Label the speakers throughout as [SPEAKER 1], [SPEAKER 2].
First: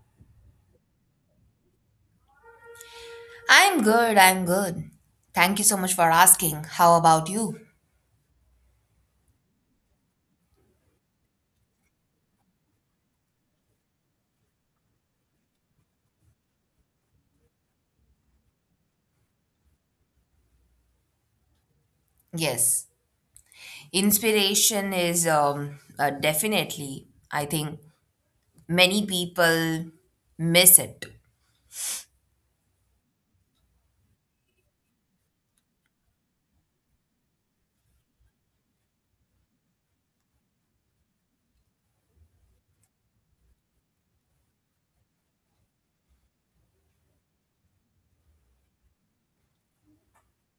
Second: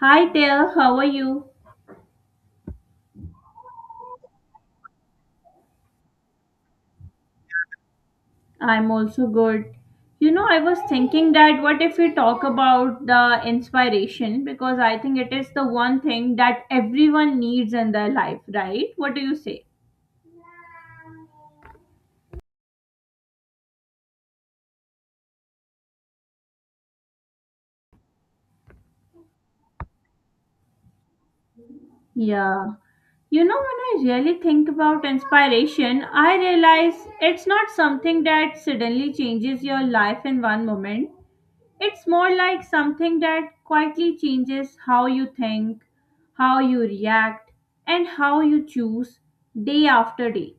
[SPEAKER 1] Hi there, how are you?
[SPEAKER 2] I'm good, I'm good. Thank you so much for asking. How about you?
[SPEAKER 1] I'm also good. You know, I was thinking that what if we talk about the inspiration because I think it is the one thing that everyone needs in their life, right? What do you say?
[SPEAKER 2] Yes. Inspiration is definitely, I think, many people miss it.
[SPEAKER 1] Yeah. You know, when I really think about inspiration, I realize it's not something that suddenly changes your life in one moment. It's more like something that quietly changes how you think, how you react, and how you choose day after day.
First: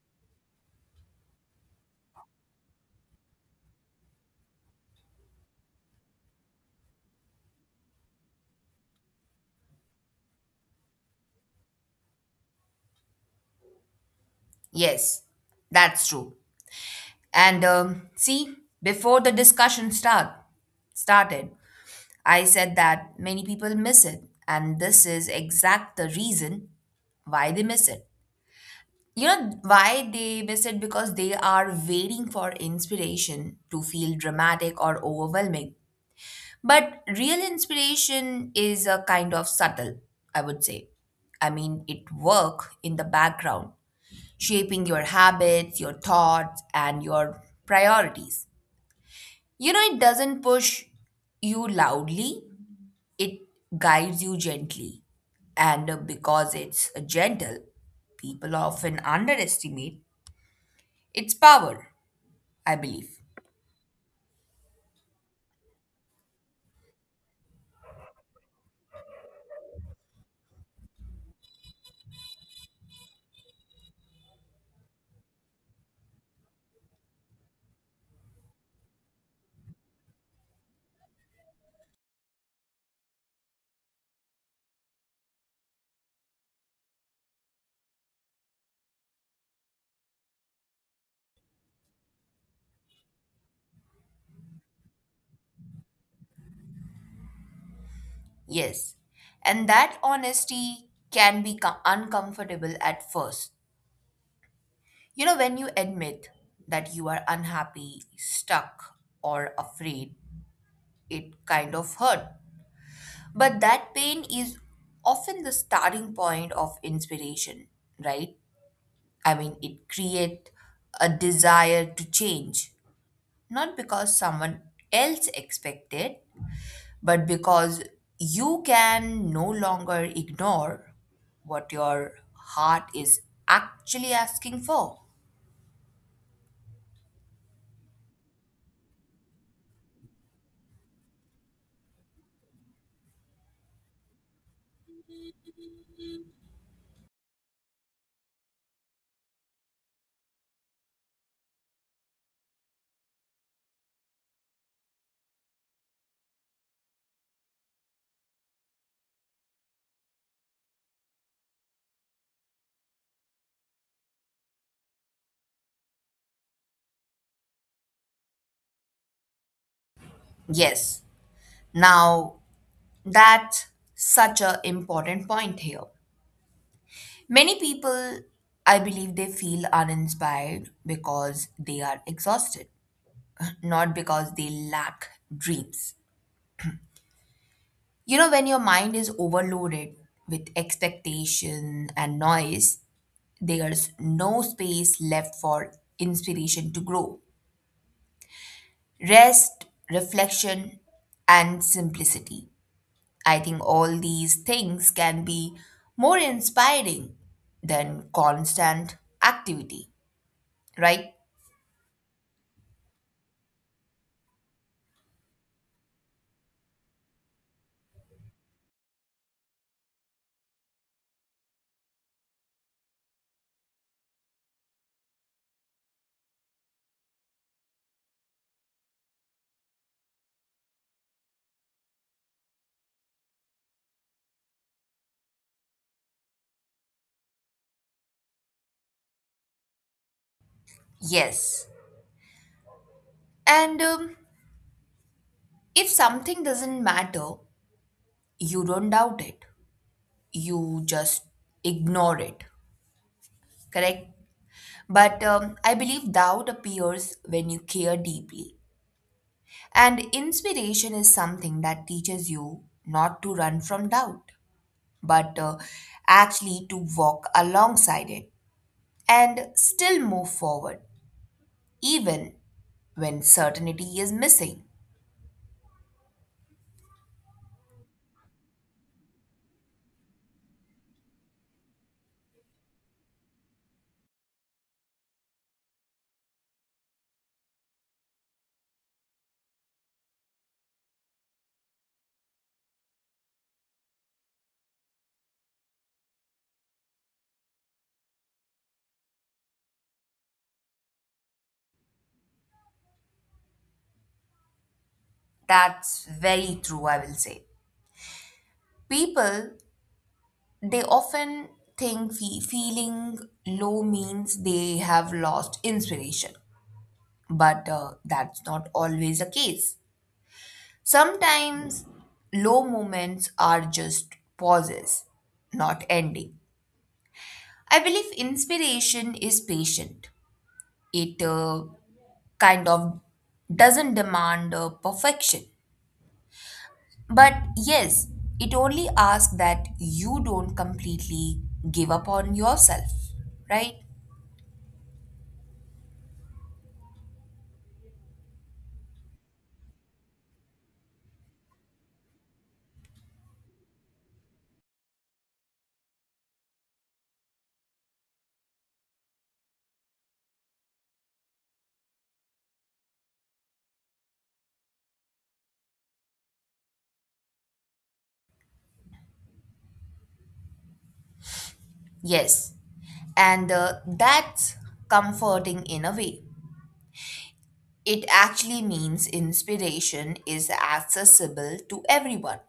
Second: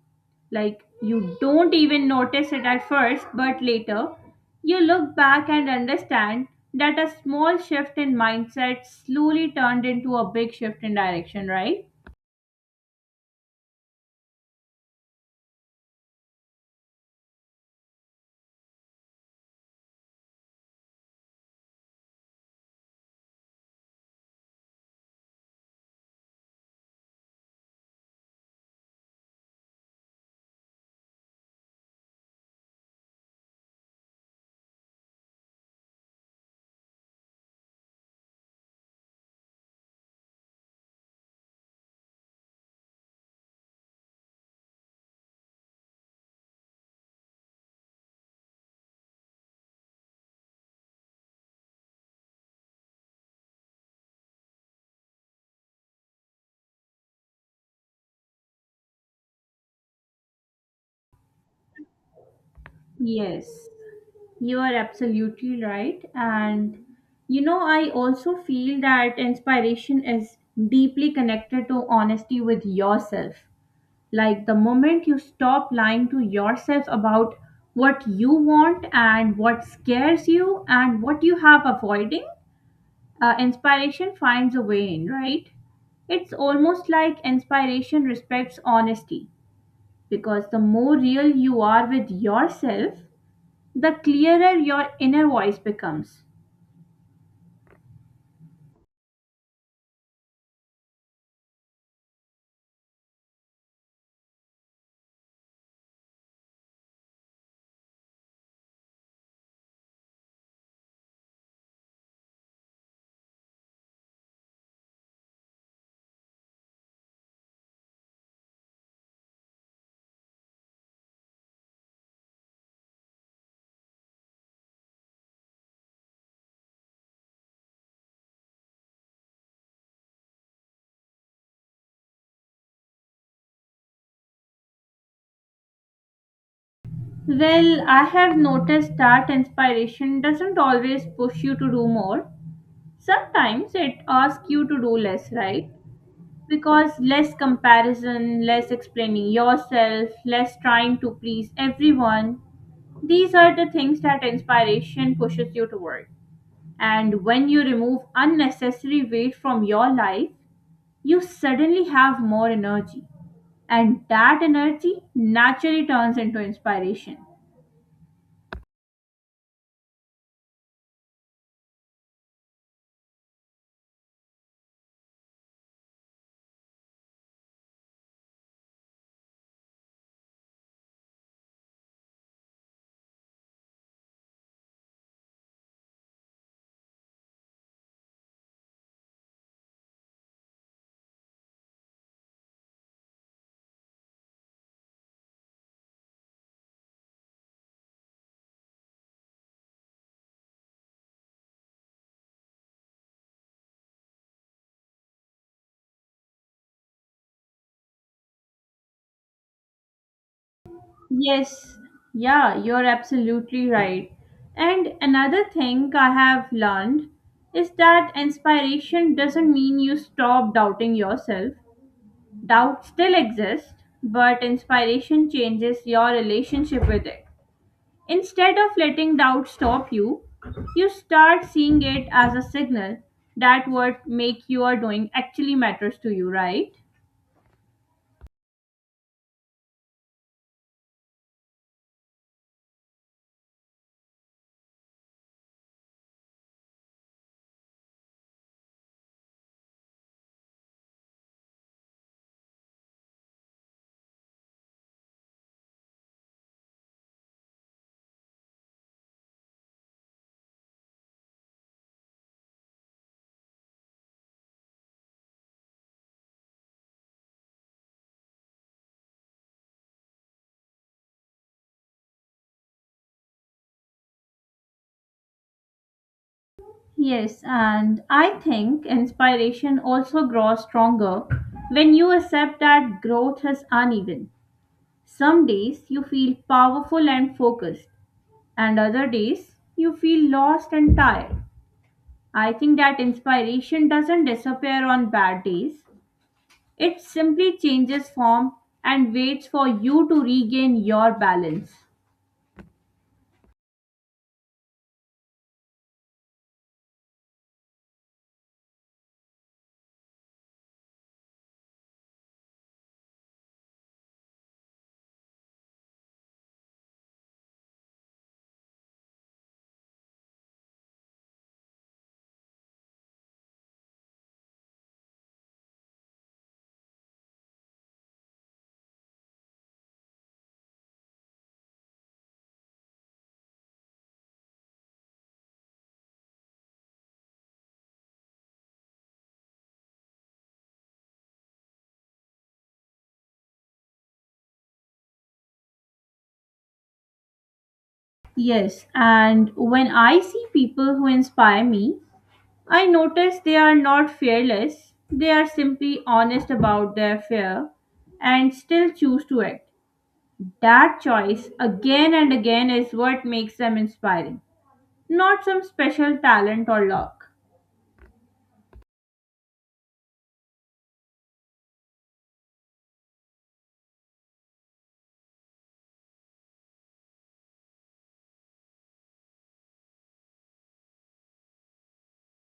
[SPEAKER 1] Like you don't even notice it at first, but later you look back and understand that a small shift in mindset slowly turned into a big shift in direction, right?
[SPEAKER 2] Yes, that's true. And see, before the discussion start started, I said that many people miss it, and this is exact the reason why they miss it. You know why they miss it? Because they are waiting for inspiration to feel dramatic or overwhelming. But real inspiration is a kind of subtle, I would say. I mean, it work in the background, shaping your habits, your thoughts, and your priorities. You know, it doesn't push you loudly, it guides you gently. And because it's gentle, people often underestimate its power, I believe.
[SPEAKER 1] Yes, you are absolutely right. And you know, I also feel that inspiration is deeply connected to honesty with yourself. Like the moment you stop lying to yourself about what you want and what scares you and what you have avoiding, inspiration finds a way in, right? It's almost like inspiration respects honesty because the more real you are with yourself, the clearer your inner voice becomes.
[SPEAKER 2] Yes. And that honesty can be uncomfortable at first. You know, when you admit that you are unhappy, stuck, or afraid, it kind of hurt. But that pain is often the starting point of inspiration, right? I mean, it creates a desire to change, not because someone else expected, but because you can no longer ignore what your heart is actually asking for.
[SPEAKER 1] Well, I have noticed that inspiration doesn't always push you to do more. Sometimes it asks you to do less, right? Because less comparison, less explaining yourself, less trying to please everyone. These are the things that inspiration pushes you toward. And when you remove unnecessary weight from your life, you suddenly have more energy and that energy naturally turns into inspiration.
[SPEAKER 2] Yes, now that's such an important point here. Many people, I believe, they feel uninspired because they are exhausted, not because they lack dreams. You know, when your mind is overloaded with expectation and noise, there's no space left for inspiration to grow. Rest, reflection, and simplicity, I think all these things can be more inspiring than constant activity, right?
[SPEAKER 1] Yes, yeah, you're absolutely right. And another thing I have learned is that inspiration doesn't mean you stop doubting yourself. Doubt still exists, but inspiration changes your relationship with it. Instead of letting doubt stop you, you start seeing it as a signal that what make you are doing actually matters to you, right?
[SPEAKER 2] Yes. And if something doesn't matter, you don't doubt it, you just ignore it, correct? But I believe doubt appears when you care deeply. And inspiration is something that teaches you not to run from doubt, but actually to walk alongside it and still move forward, even when certainty is missing.
[SPEAKER 1] Yes, and I think inspiration also grows stronger when you accept that growth is uneven. Some days you feel powerful and focused, and other days you feel lost and tired. I think that inspiration doesn't disappear on bad days, it simply changes form and waits for you to regain your balance.
[SPEAKER 2] That's very true, I will say. People, they often think feeling low means they have lost inspiration, but that's not always the case. Sometimes low moments are just pauses, not ending. I believe inspiration is patient. It kind of doesn't demand perfection. But yes, it only asks that you don't completely give up on yourself, right?
[SPEAKER 1] Yes, and when I see people who inspire me, I notice they are not fearless, they are simply honest about their fear and still choose to act. That choice again and again is what makes them inspiring, not some special talent or luck.
[SPEAKER 2] Yes. And that's comforting in a way. It actually means inspiration is accessible to everyone.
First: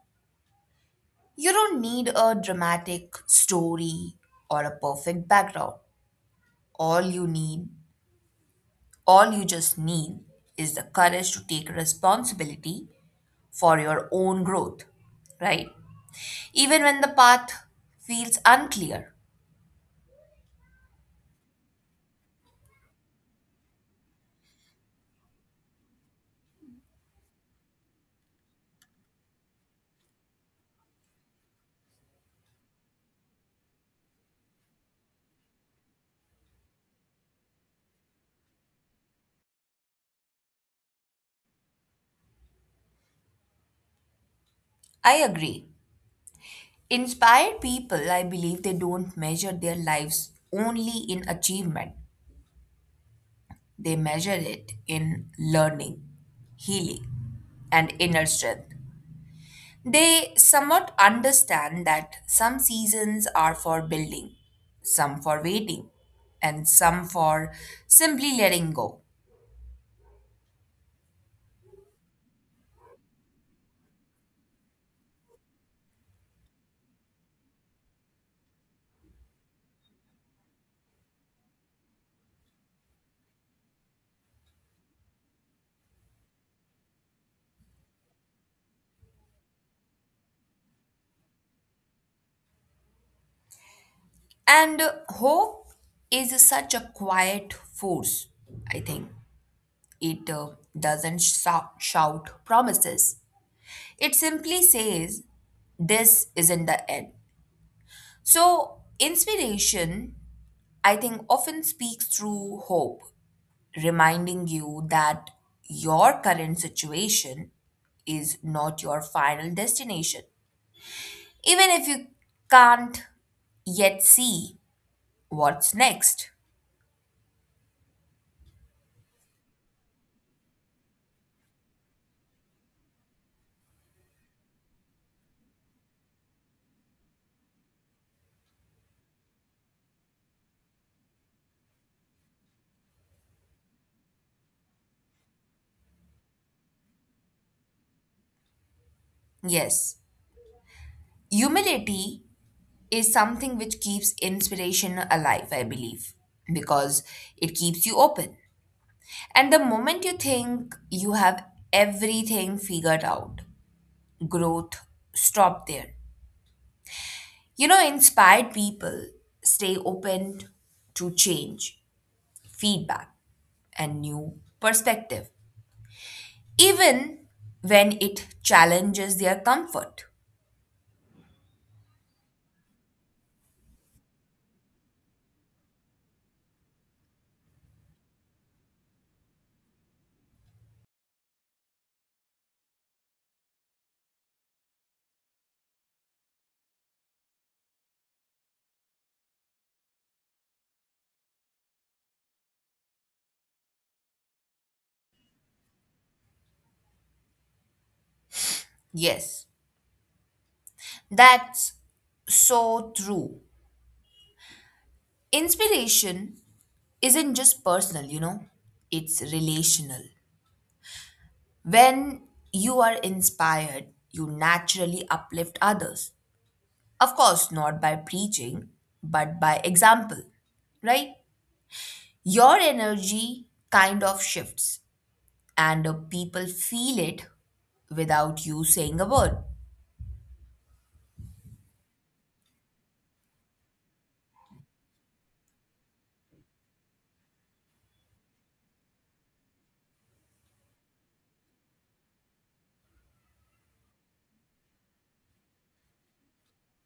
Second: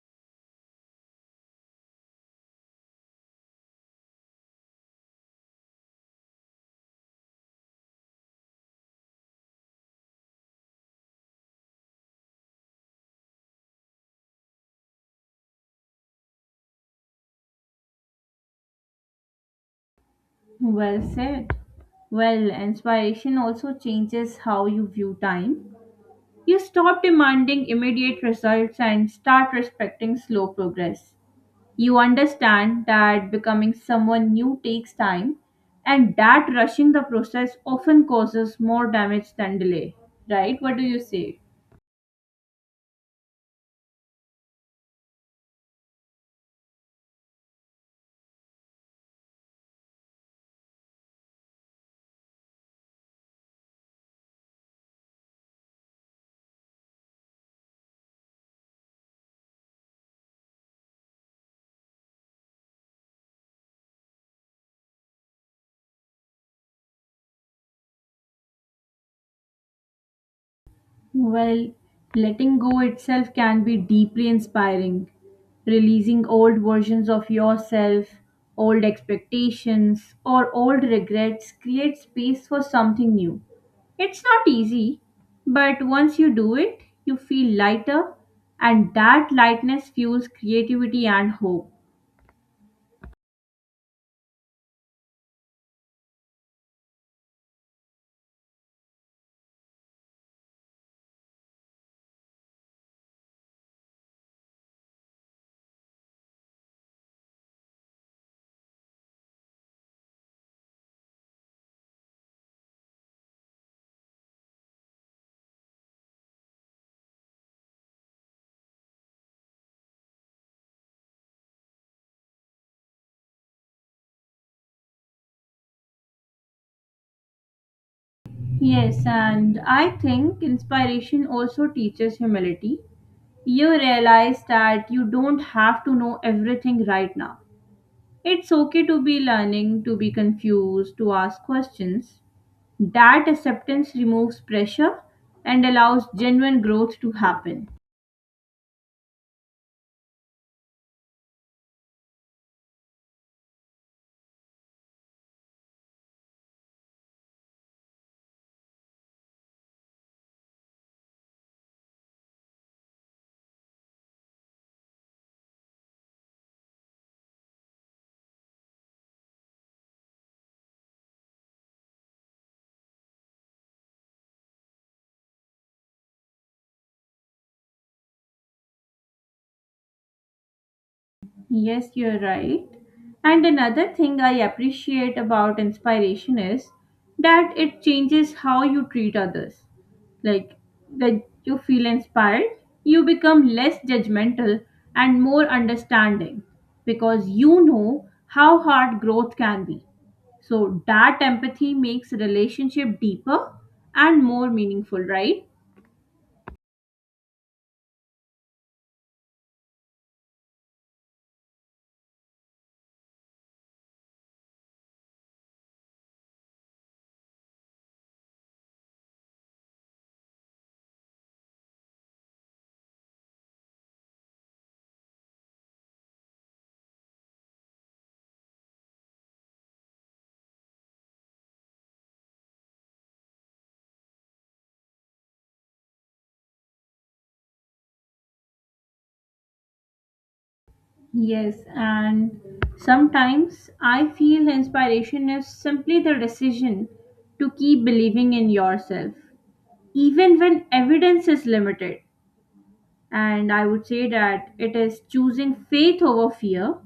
[SPEAKER 2] You don't need a dramatic story or a perfect background. All you need, all you just need is the courage to take responsibility for your own growth, right? Even when the path feels unclear.
[SPEAKER 1] Well said. Well, inspiration also changes how you view time. You stop demanding immediate results and start respecting slow progress. You understand that becoming someone new takes time and that rushing the process often causes more damage than delay, right? What do you say?
[SPEAKER 2] I agree. Inspired people, I believe they don't measure their lives only in achievement, they measure it in learning, healing, and inner strength. They somewhat understand that some seasons are for building, some for waiting, and some for simply letting go.
[SPEAKER 1] Well, letting go itself can be deeply inspiring. Releasing old versions of yourself, old expectations, or old regrets creates space for something new. It's not easy, but once you do it, you feel lighter, and that lightness fuels creativity and hope.
[SPEAKER 2] And hope is such a quiet force, I think. It doesn't shout promises, it simply says, "This isn't the end." So, inspiration, I think, often speaks through hope, reminding you that your current situation is not your final destination, even if you can't yet see what's next.
[SPEAKER 1] Yes, and I think inspiration also teaches humility. You realize that you don't have to know everything right now. It's okay to be learning, to be confused, to ask questions. That acceptance removes pressure and allows genuine growth to happen.
[SPEAKER 2] Yes, humility is something which keeps inspiration alive, I believe, because it keeps you open. And the moment you think you have everything figured out, growth stop there. You know, inspired people stay open to change, feedback, and new perspective, even when it challenges their comfort.
[SPEAKER 1] Yes, you're right. And another thing I appreciate about inspiration is that it changes how you treat others. Like that you feel inspired, you become less judgmental and more understanding because you know how hard growth can be. So that empathy makes relationship deeper and more meaningful, right?
[SPEAKER 2] Yes, that's so true. Inspiration isn't just personal, you know, it's relational. When you are inspired, you naturally uplift others. Of course, not by preaching, but by example, right? Your energy kind of shifts and people feel it without you saying a word.
[SPEAKER 1] Yes, and sometimes I feel inspiration is simply the decision to keep believing in yourself, even when evidence is limited. And I would say that it is choosing faith over fear,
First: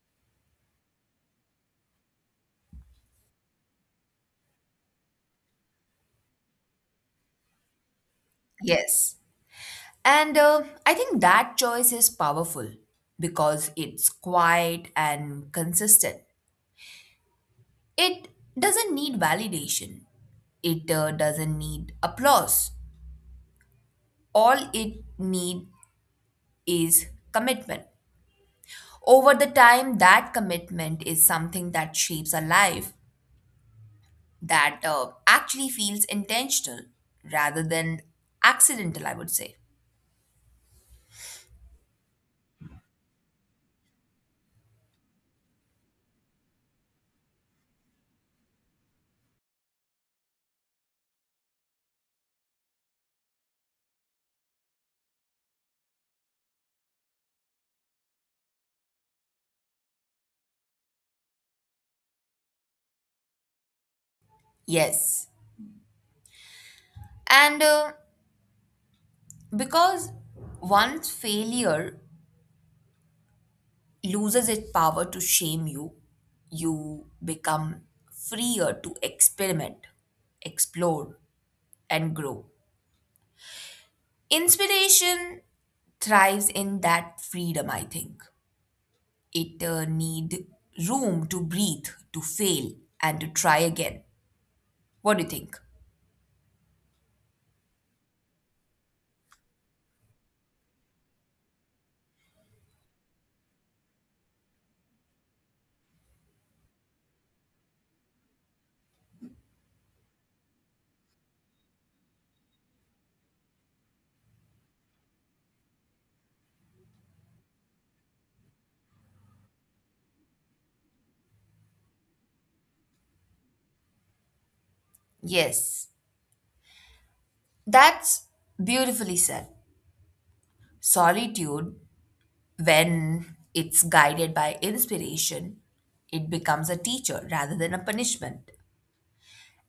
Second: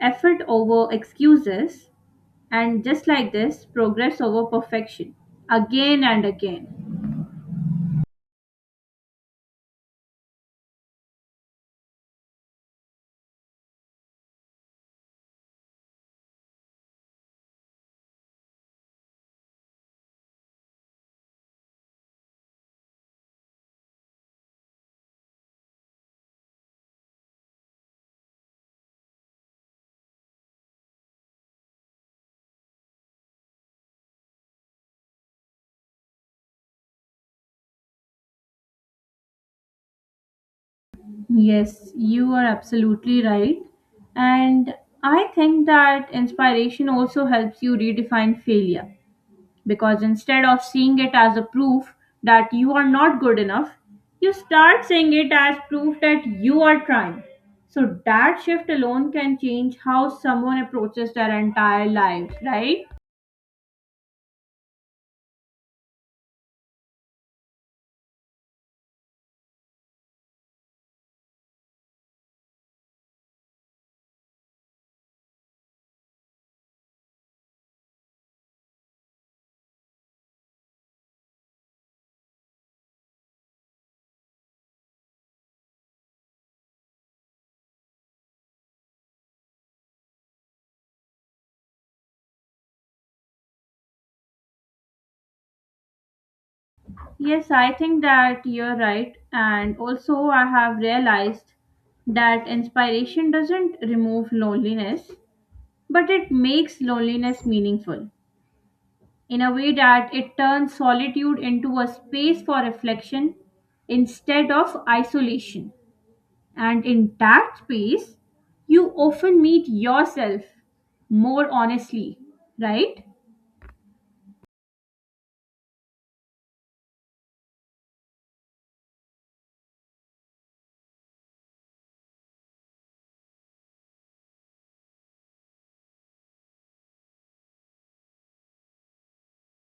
[SPEAKER 1] effort over excuses, and just like this, progress over perfection again and again.
[SPEAKER 2] Yes. And I think that choice is powerful because it's quiet and consistent. It doesn't need validation, it doesn't need applause. All it needs is commitment. Over the time, that commitment is something that shapes a life that actually feels intentional rather than accidental, I would say.
[SPEAKER 1] Yes, you are absolutely right. And I think that inspiration also helps you redefine failure. Because instead of seeing it as a proof that you are not good enough, you start seeing it as proof that you are trying. So that shift alone can change how someone approaches their entire life, right?
[SPEAKER 2] Yes. And because once failure loses its power to shame you, you become freer to experiment, explore, and grow. Inspiration thrives in that freedom, I think. It need room to breathe, to fail, and to try again. What do you think?
[SPEAKER 1] Yes, I think that you're right. And also, I have realized that inspiration doesn't remove loneliness, but it makes loneliness meaningful, in a way that it turns solitude into a space for reflection instead of isolation. And in that space, you often meet yourself more honestly, right?
[SPEAKER 2] Yes. That's beautifully said. Solitude, when it's guided by inspiration, it becomes a teacher rather than a punishment.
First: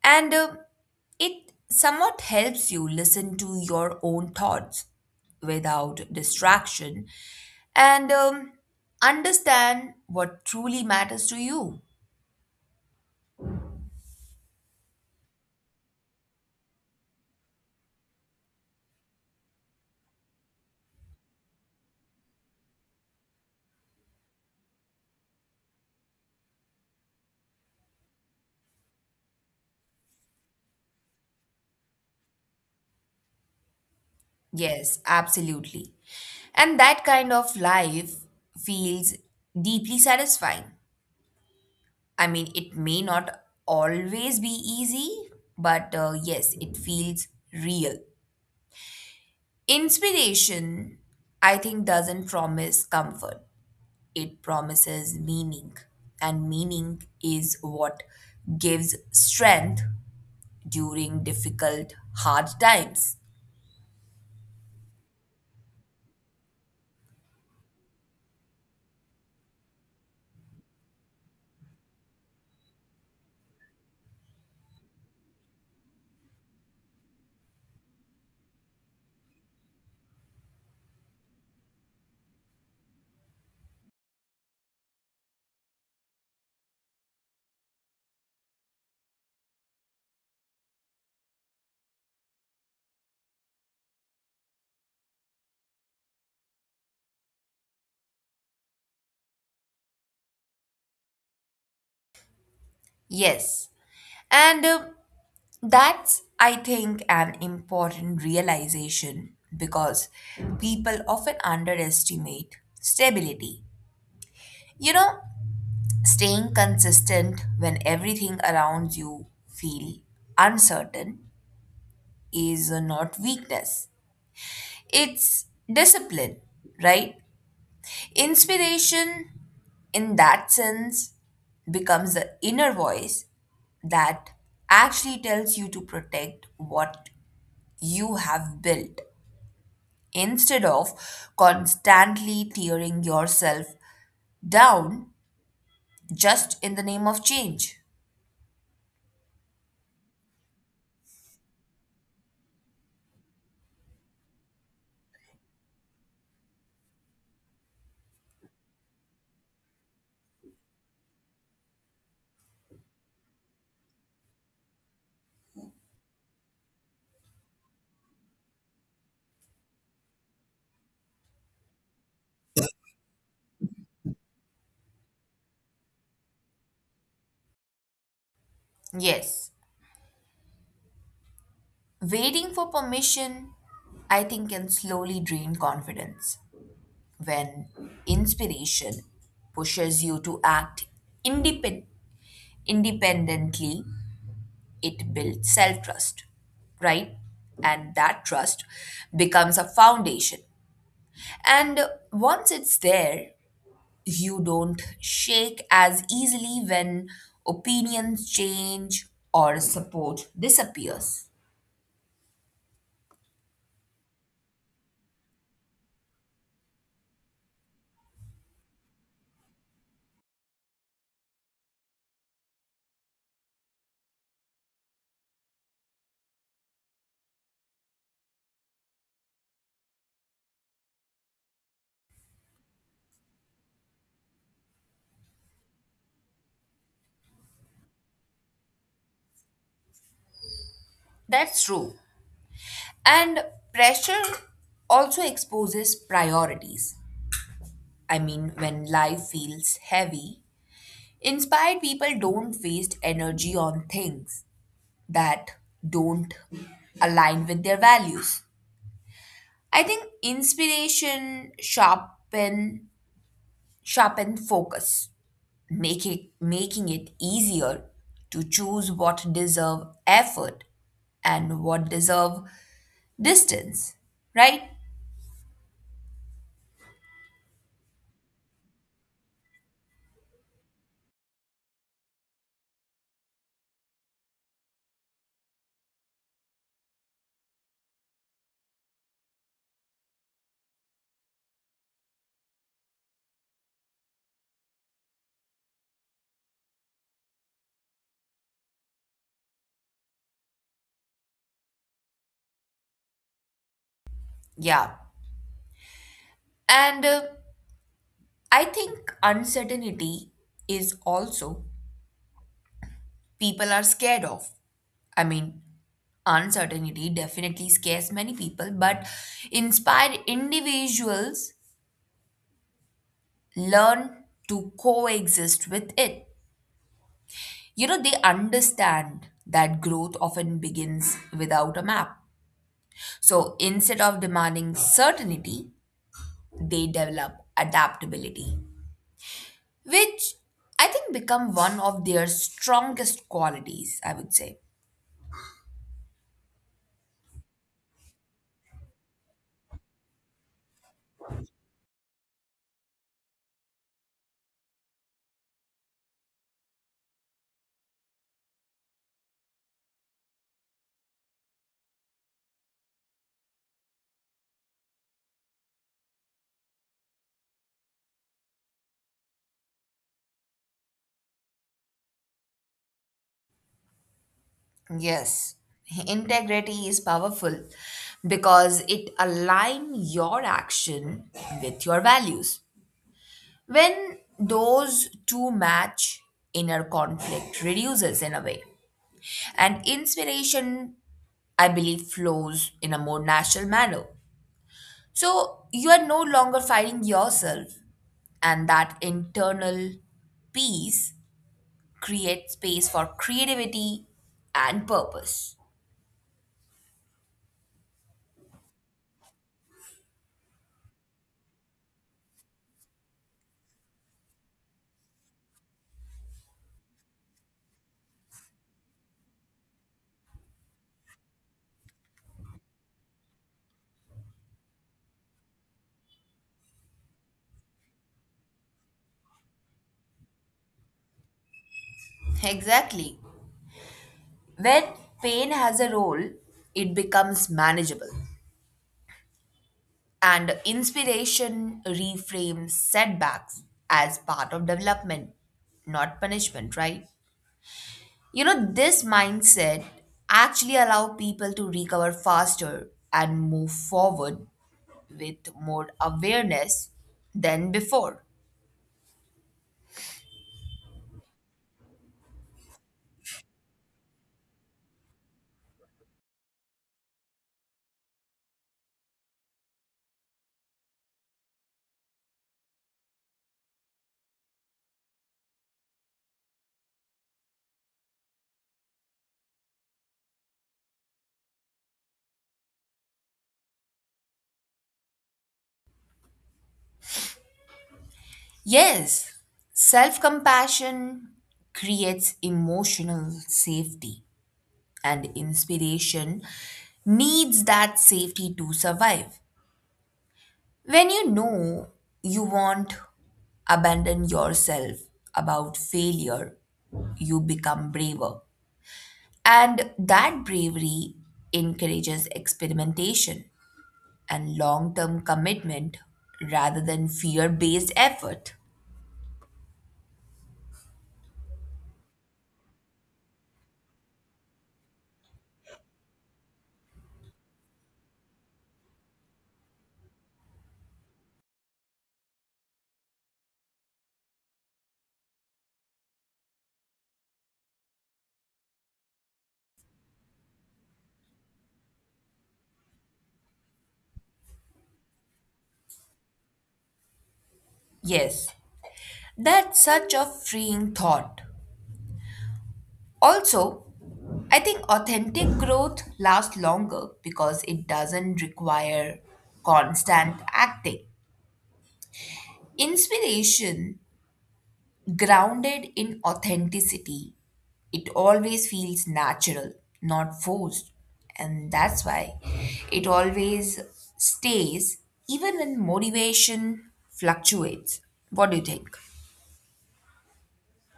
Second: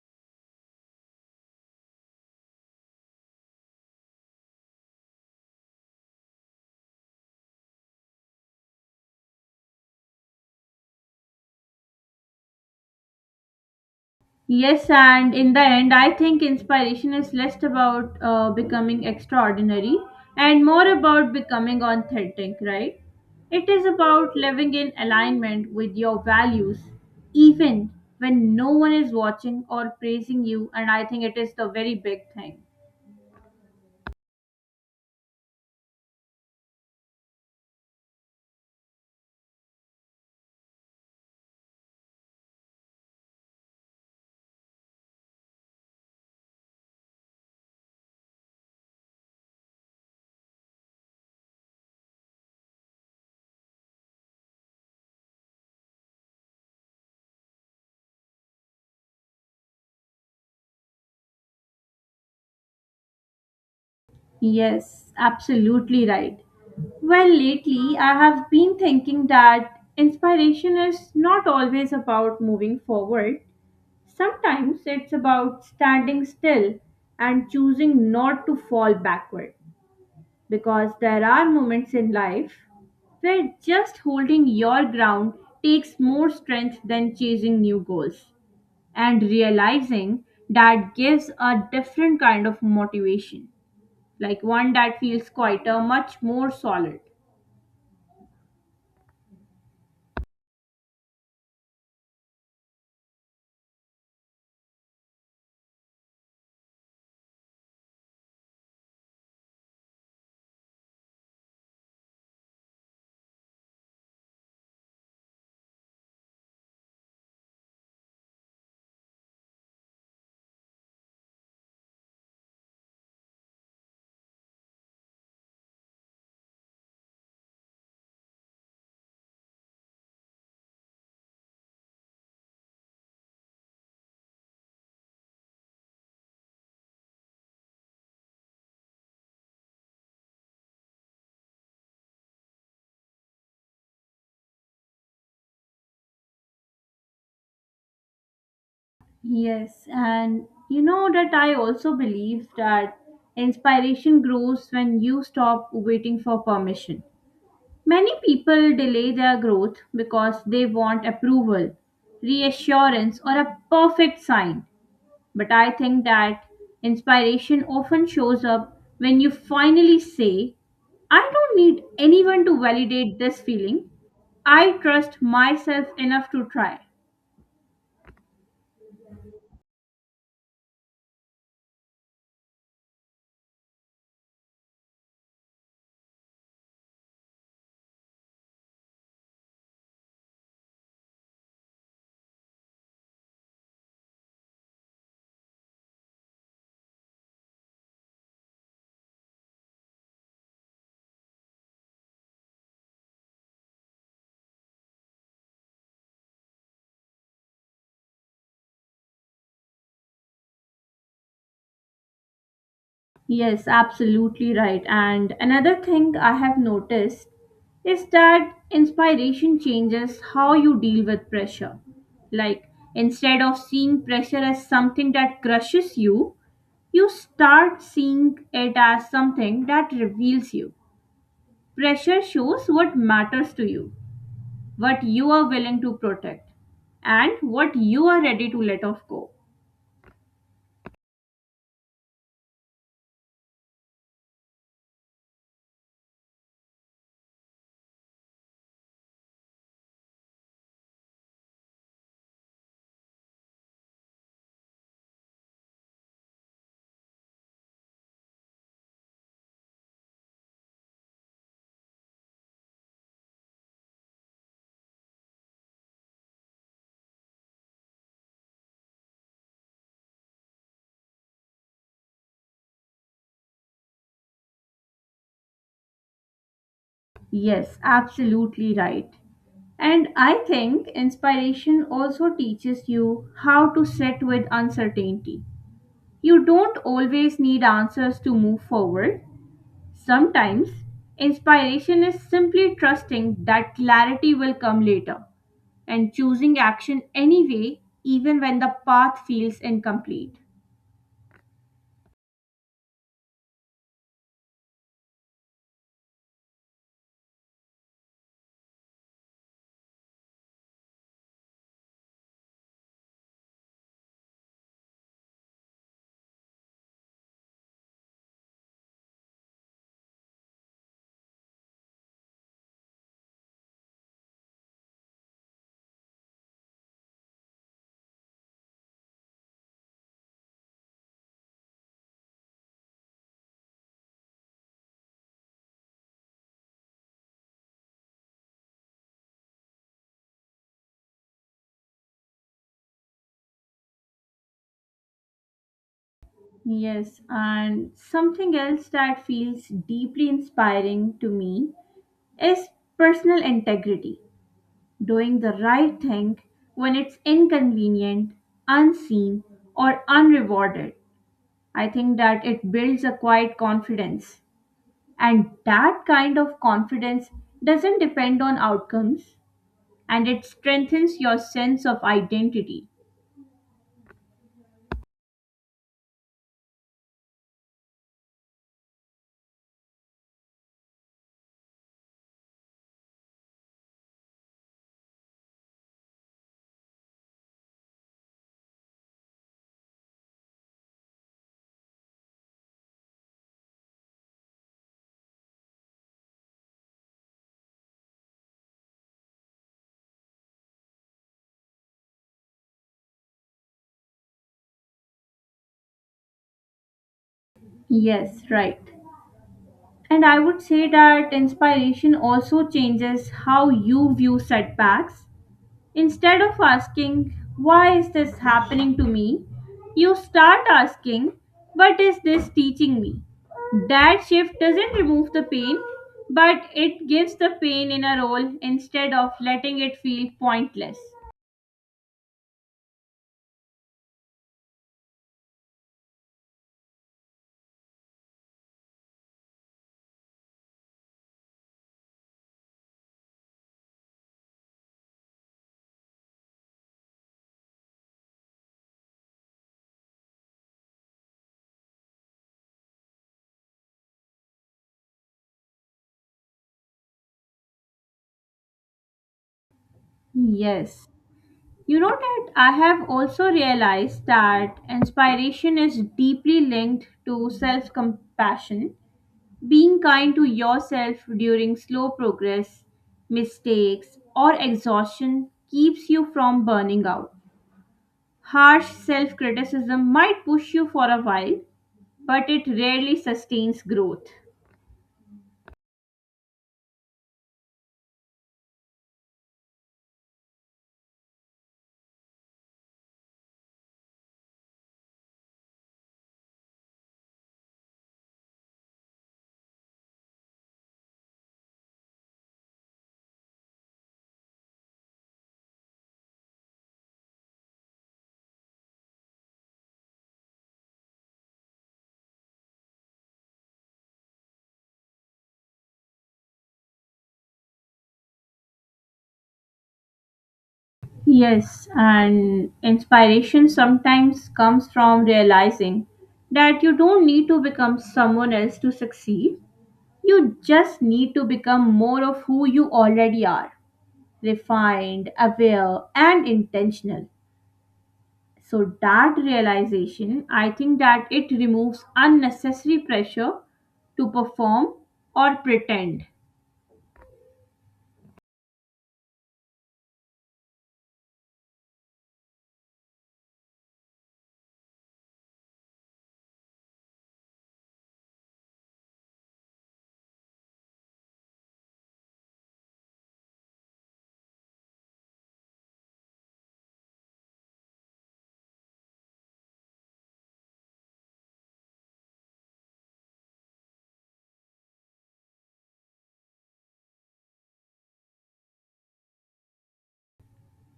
[SPEAKER 2] And it somewhat helps you listen to your own thoughts without distraction and understand what truly matters to you.
[SPEAKER 1] Yes, and in the end, I think inspiration is less about becoming extraordinary and more about becoming authentic, right? It is about living in alignment with your values, even when no one is watching or praising you, and I think it is the very big thing.
[SPEAKER 2] Yes, absolutely. And that kind of life feels deeply satisfying. I mean, it may not always be easy, but yes, it feels real. Inspiration, I think, doesn't promise comfort, it promises meaning. And meaning is what gives strength during difficult, hard times.
[SPEAKER 1] Yes, absolutely right. Well, lately I have been thinking that inspiration is not always about moving forward. Sometimes it's about standing still and choosing not to fall backward because there are moments in life where just holding your ground takes more strength than chasing new goals. And realizing that gives a different kind of motivation, like one that feels quieter, much more solid.
[SPEAKER 2] Yes. And that's, I think, an important realization because people often underestimate stability. You know, staying consistent when everything around you feel uncertain is not weakness. It's discipline, right? Inspiration in that sense becomes the inner voice that actually tells you to protect what you have built instead of constantly tearing yourself down just in the name of change.
[SPEAKER 1] Yes, and you know that I also believe that inspiration grows when you stop waiting for permission. Many people delay their growth because they want approval, reassurance, or a perfect sign. But I think that inspiration often shows up when you finally say, I don't need anyone to validate this feeling. I trust myself enough to try.
[SPEAKER 2] Yes, waiting for permission, I think, can slowly drain confidence when inspiration pushes you to act independ- independently. It builds self trust, right? And that trust becomes a foundation. And once it's there, you don't shake as easily when opinions change or support disappears.
[SPEAKER 1] Yes, absolutely right. And another thing I have noticed is that inspiration changes how you deal with pressure. Like, instead of seeing pressure as something that crushes you, you start seeing it as something that reveals you. Pressure shows what matters to you, what you are willing to protect, and what you are ready to let off go.
[SPEAKER 2] That's true. And pressure also exposes priorities. I mean, when life feels heavy, inspired people don't waste energy on things that don't align with their values. I think inspiration sharpen focus, making it easier to choose what deserve effort and what deserve distance, right?
[SPEAKER 1] Yes, absolutely right. And I think inspiration also teaches you how to sit with uncertainty. You don't always need answers to move forward. Sometimes, inspiration is simply trusting that clarity will come later and choosing action anyway, even when the path feels incomplete.
[SPEAKER 2] Yeah. And I think uncertainty is also people are scared of. I mean, uncertainty definitely scares many people, but inspired individuals learn to coexist with it. You know, they understand that growth often begins without a map. So instead of demanding certainty, they develop adaptability, which I think become one of their strongest qualities, I would say.
[SPEAKER 1] Yes, and something else that feels deeply inspiring to me is personal integrity, doing the right thing when it's inconvenient, unseen, or unrewarded. I think that it builds a quiet confidence. And that kind of confidence doesn't depend on outcomes and it strengthens your sense of identity.
[SPEAKER 2] Yes, integrity is powerful because it aligns your action with your values. When those two match, inner conflict reduces in a way. And inspiration, I believe, flows in a more natural manner. So you are no longer fighting yourself, and that internal peace creates space for creativity and purpose.
[SPEAKER 1] Yes, right. And I would say that inspiration also changes how you view setbacks. Instead of asking, "Why is this happening to me?" you start asking, "What is this teaching me?" That shift doesn't remove the pain, but it gives the pain in a role instead of letting it feel pointless.
[SPEAKER 2] Exactly. When pain has a role, it becomes manageable, and inspiration reframes setbacks as part of development, not punishment, right? You know, this mindset actually allow people to recover faster and move forward with more awareness than before.
[SPEAKER 1] Yes. You know that I have also realized that inspiration is deeply linked to self compassion. Being kind to yourself during slow progress, mistakes, or exhaustion keeps you from burning out. Harsh self criticism might push you for a while, but it rarely sustains growth.
[SPEAKER 2] Yes, self compassion creates emotional safety and inspiration needs that safety to survive. When you know you won't abandon yourself about failure, you become braver. And that bravery encourages experimentation and long term commitment rather than fear based effort.
[SPEAKER 1] Yes, and inspiration sometimes comes from realizing that you don't need to become someone else to succeed. You just need to become more of who you already are, refined, aware, and intentional. So that realization, I think that it removes unnecessary pressure to perform or pretend.
[SPEAKER 2] Yes, that's such a freeing thought. Also, I think authentic growth lasts longer because it doesn't require constant acting. Inspiration grounded in authenticity, it always feels natural, not forced. And that's why it always stays even when motivation fluctuates. What do you think?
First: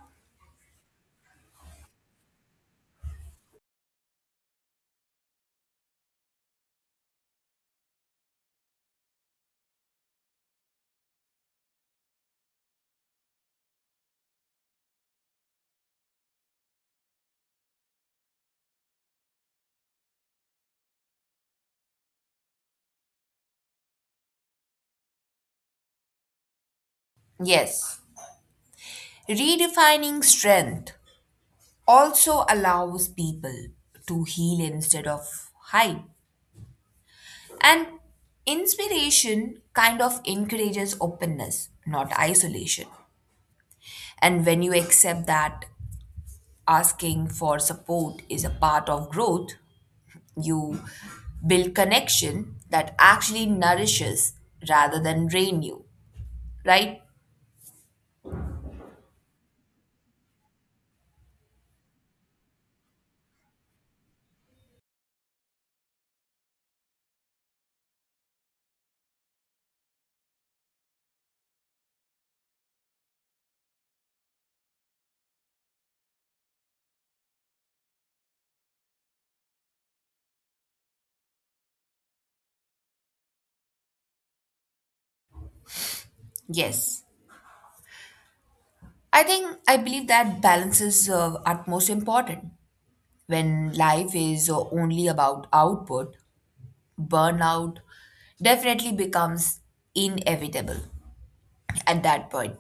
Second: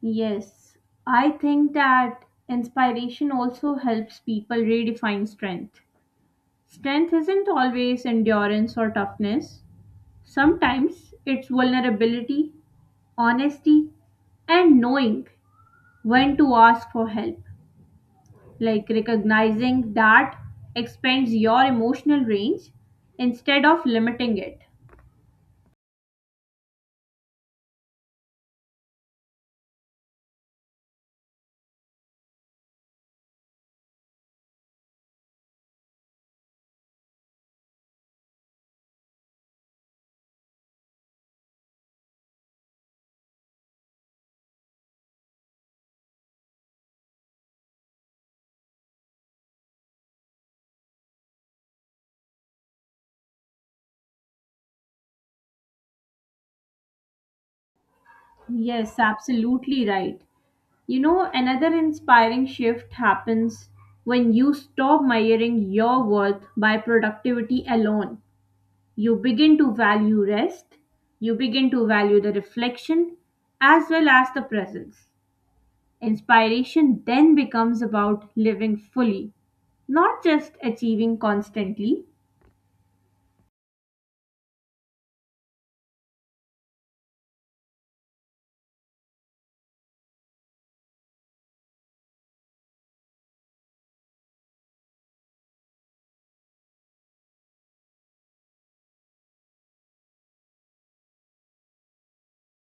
[SPEAKER 1] Yes, I think that inspiration also helps people redefine strength. Strength isn't always endurance or toughness. Sometimes it's vulnerability, honesty, and knowing when to ask for help. Like recognizing that expands your emotional range instead of limiting it.
[SPEAKER 2] Yes, redefining strength also allows people to heal instead of hide. And inspiration kind of encourages openness, not isolation. And when you accept that asking for support is a part of growth, you build connection that actually nourishes rather than drain you, right?
[SPEAKER 1] Yes, absolutely right. You know, another inspiring shift happens when you stop measuring your worth by productivity alone. You begin to value rest, you begin to value the reflection as well as the presence. Inspiration then becomes about living fully, not just achieving constantly.
[SPEAKER 2] Yes. I believe that balance is utmost important. When life is only about output, burnout definitely becomes inevitable at that point.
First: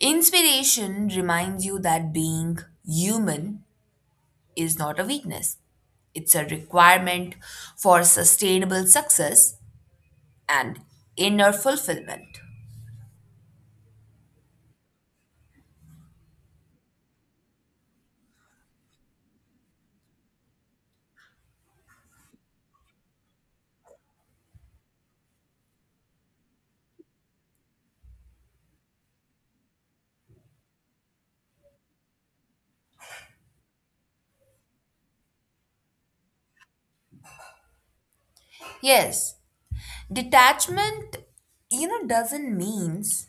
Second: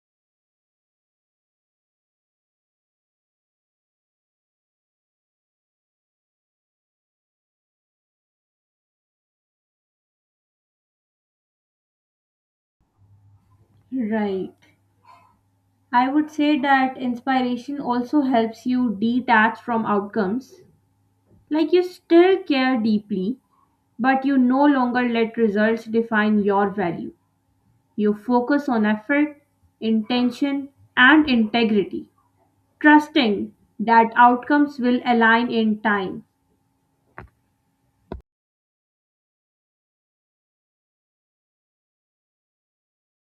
[SPEAKER 2] Inspiration reminds you that being human is not a weakness, it's a requirement for sustainable success and inner fulfillment.
[SPEAKER 1] Right. I would say that inspiration also helps you detach from outcomes. Like you still care deeply, but you no longer let results define your value. You focus on effort, intention, and integrity, trusting that outcomes will align in time.
[SPEAKER 2] Yes, detachment, you know, doesn't means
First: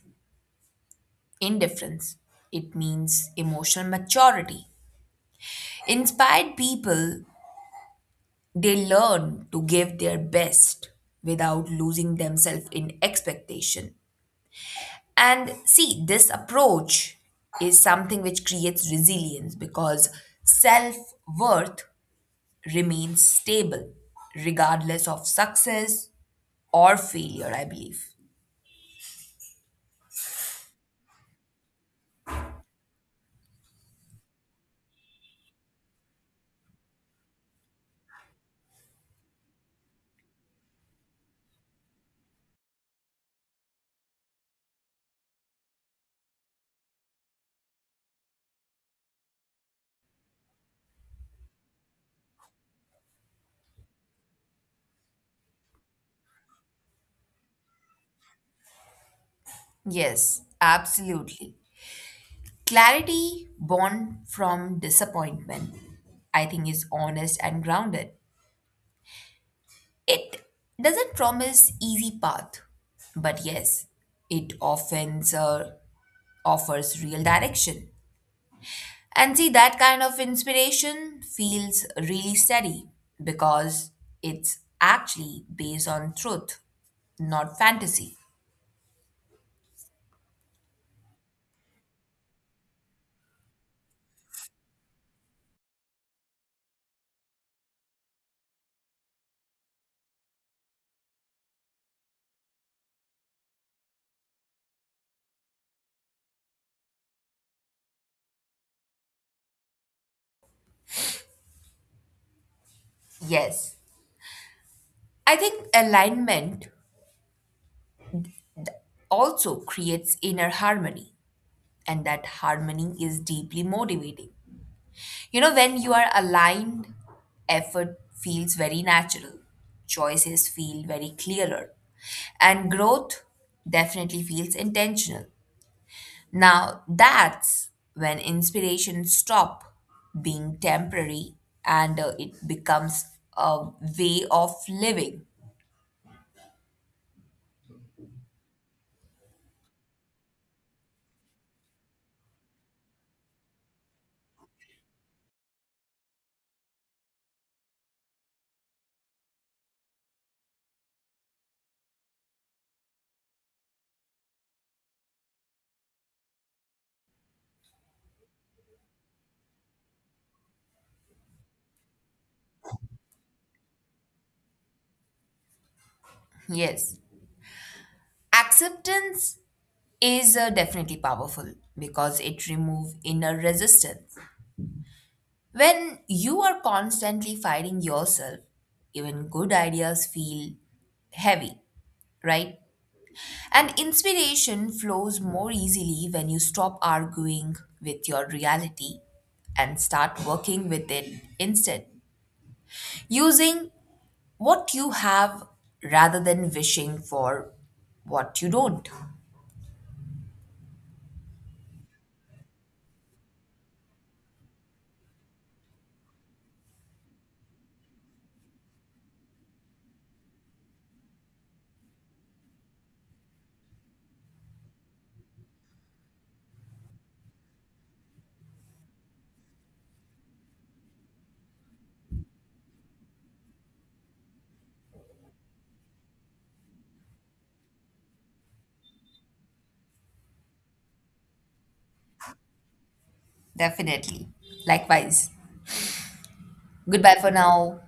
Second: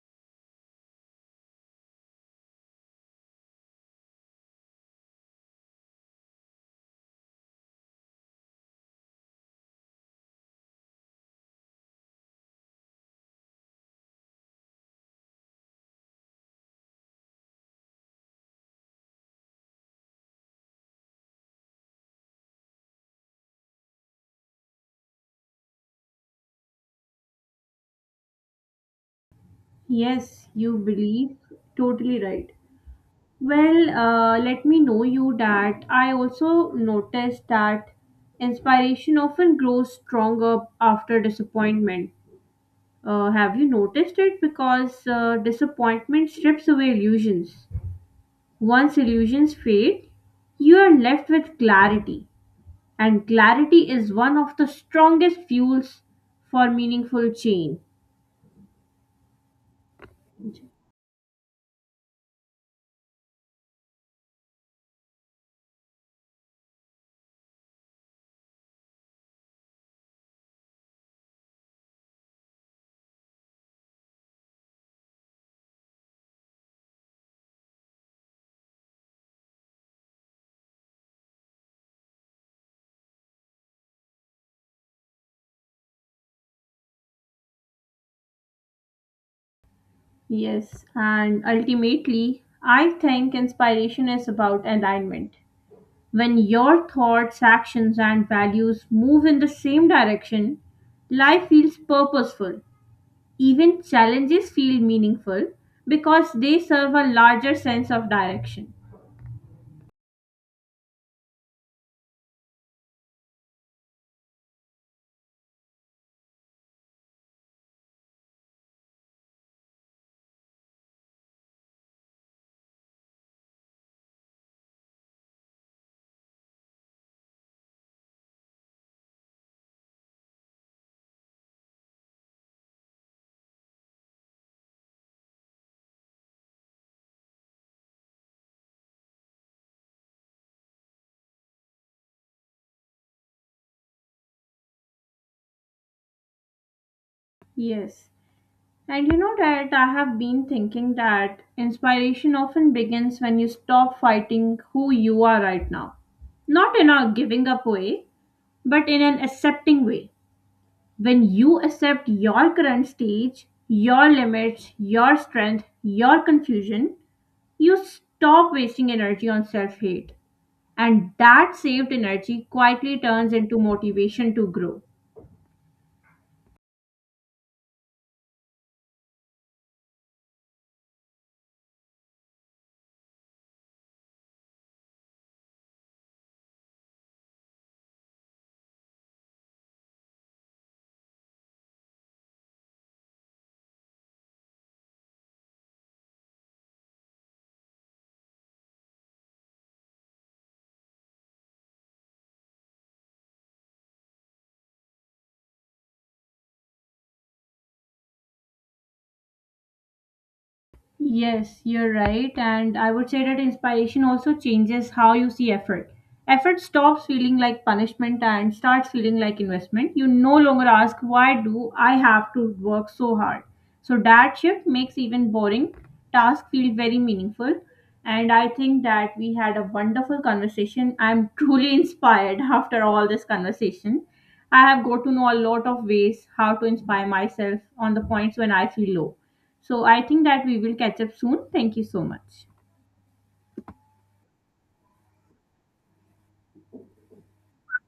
[SPEAKER 2] indifference. It means emotional maturity. Inspired people, they learn to give their best without losing themselves in expectation. And see, this approach is something which creates resilience because self worth remains stable regardless of success or failure, I believe.
[SPEAKER 1] Yes, you believe. Totally right. Well, let me know you that I also noticed that inspiration often grows stronger after disappointment. Have you noticed it? Because disappointment strips away illusions. Once illusions fade, you are left with clarity, and clarity is one of the strongest fuels for meaningful change.
[SPEAKER 2] Yes, absolutely. Clarity born from disappointment, I think, is honest and grounded. It doesn't promise easy path, but yes, it often offers real direction. And see, that kind of inspiration feels really steady because it's actually based on truth, not fantasy.
[SPEAKER 1] Yes, and ultimately, I think inspiration is about alignment. When your thoughts, actions, and values move in the same direction, life feels purposeful. Even challenges feel meaningful because they serve a larger sense of direction.
[SPEAKER 2] Yes, I think alignment also creates inner harmony, and that harmony is deeply motivating. You know, when you are aligned, effort feels very natural, choices feel very clearer, and growth definitely feels intentional. Now, that's when inspiration stop being temporary and it becomes a way of living.
[SPEAKER 1] Yes. And you know that I have been thinking that inspiration often begins when you stop fighting who you are right now. Not in a giving up way, but in an accepting way. When you accept your current stage, your limits, your strength, your confusion, you stop wasting energy on self hate. And that saved energy quietly turns into motivation to grow.
[SPEAKER 2] Yes. Acceptance is definitely powerful because it removes inner resistance. When you are constantly fighting yourself, even good ideas feel heavy, right? And inspiration flows more easily when you stop arguing with your reality and start working with it instead. Using what you have rather than wishing for what you don't.
[SPEAKER 1] Yes, you're right. And I would say that inspiration also changes how you see effort. Effort stops feeling like punishment and starts feeling like investment. You no longer ask, why do I have to work so hard? So that shift makes even boring tasks feel very meaningful. And I think that we had a wonderful conversation. I'm truly inspired after all this conversation. I have got to know a lot of ways how to inspire myself on the points when I feel low. So I think that we will catch up soon. Thank you so much.
[SPEAKER 2] Definitely. Likewise. Goodbye for now.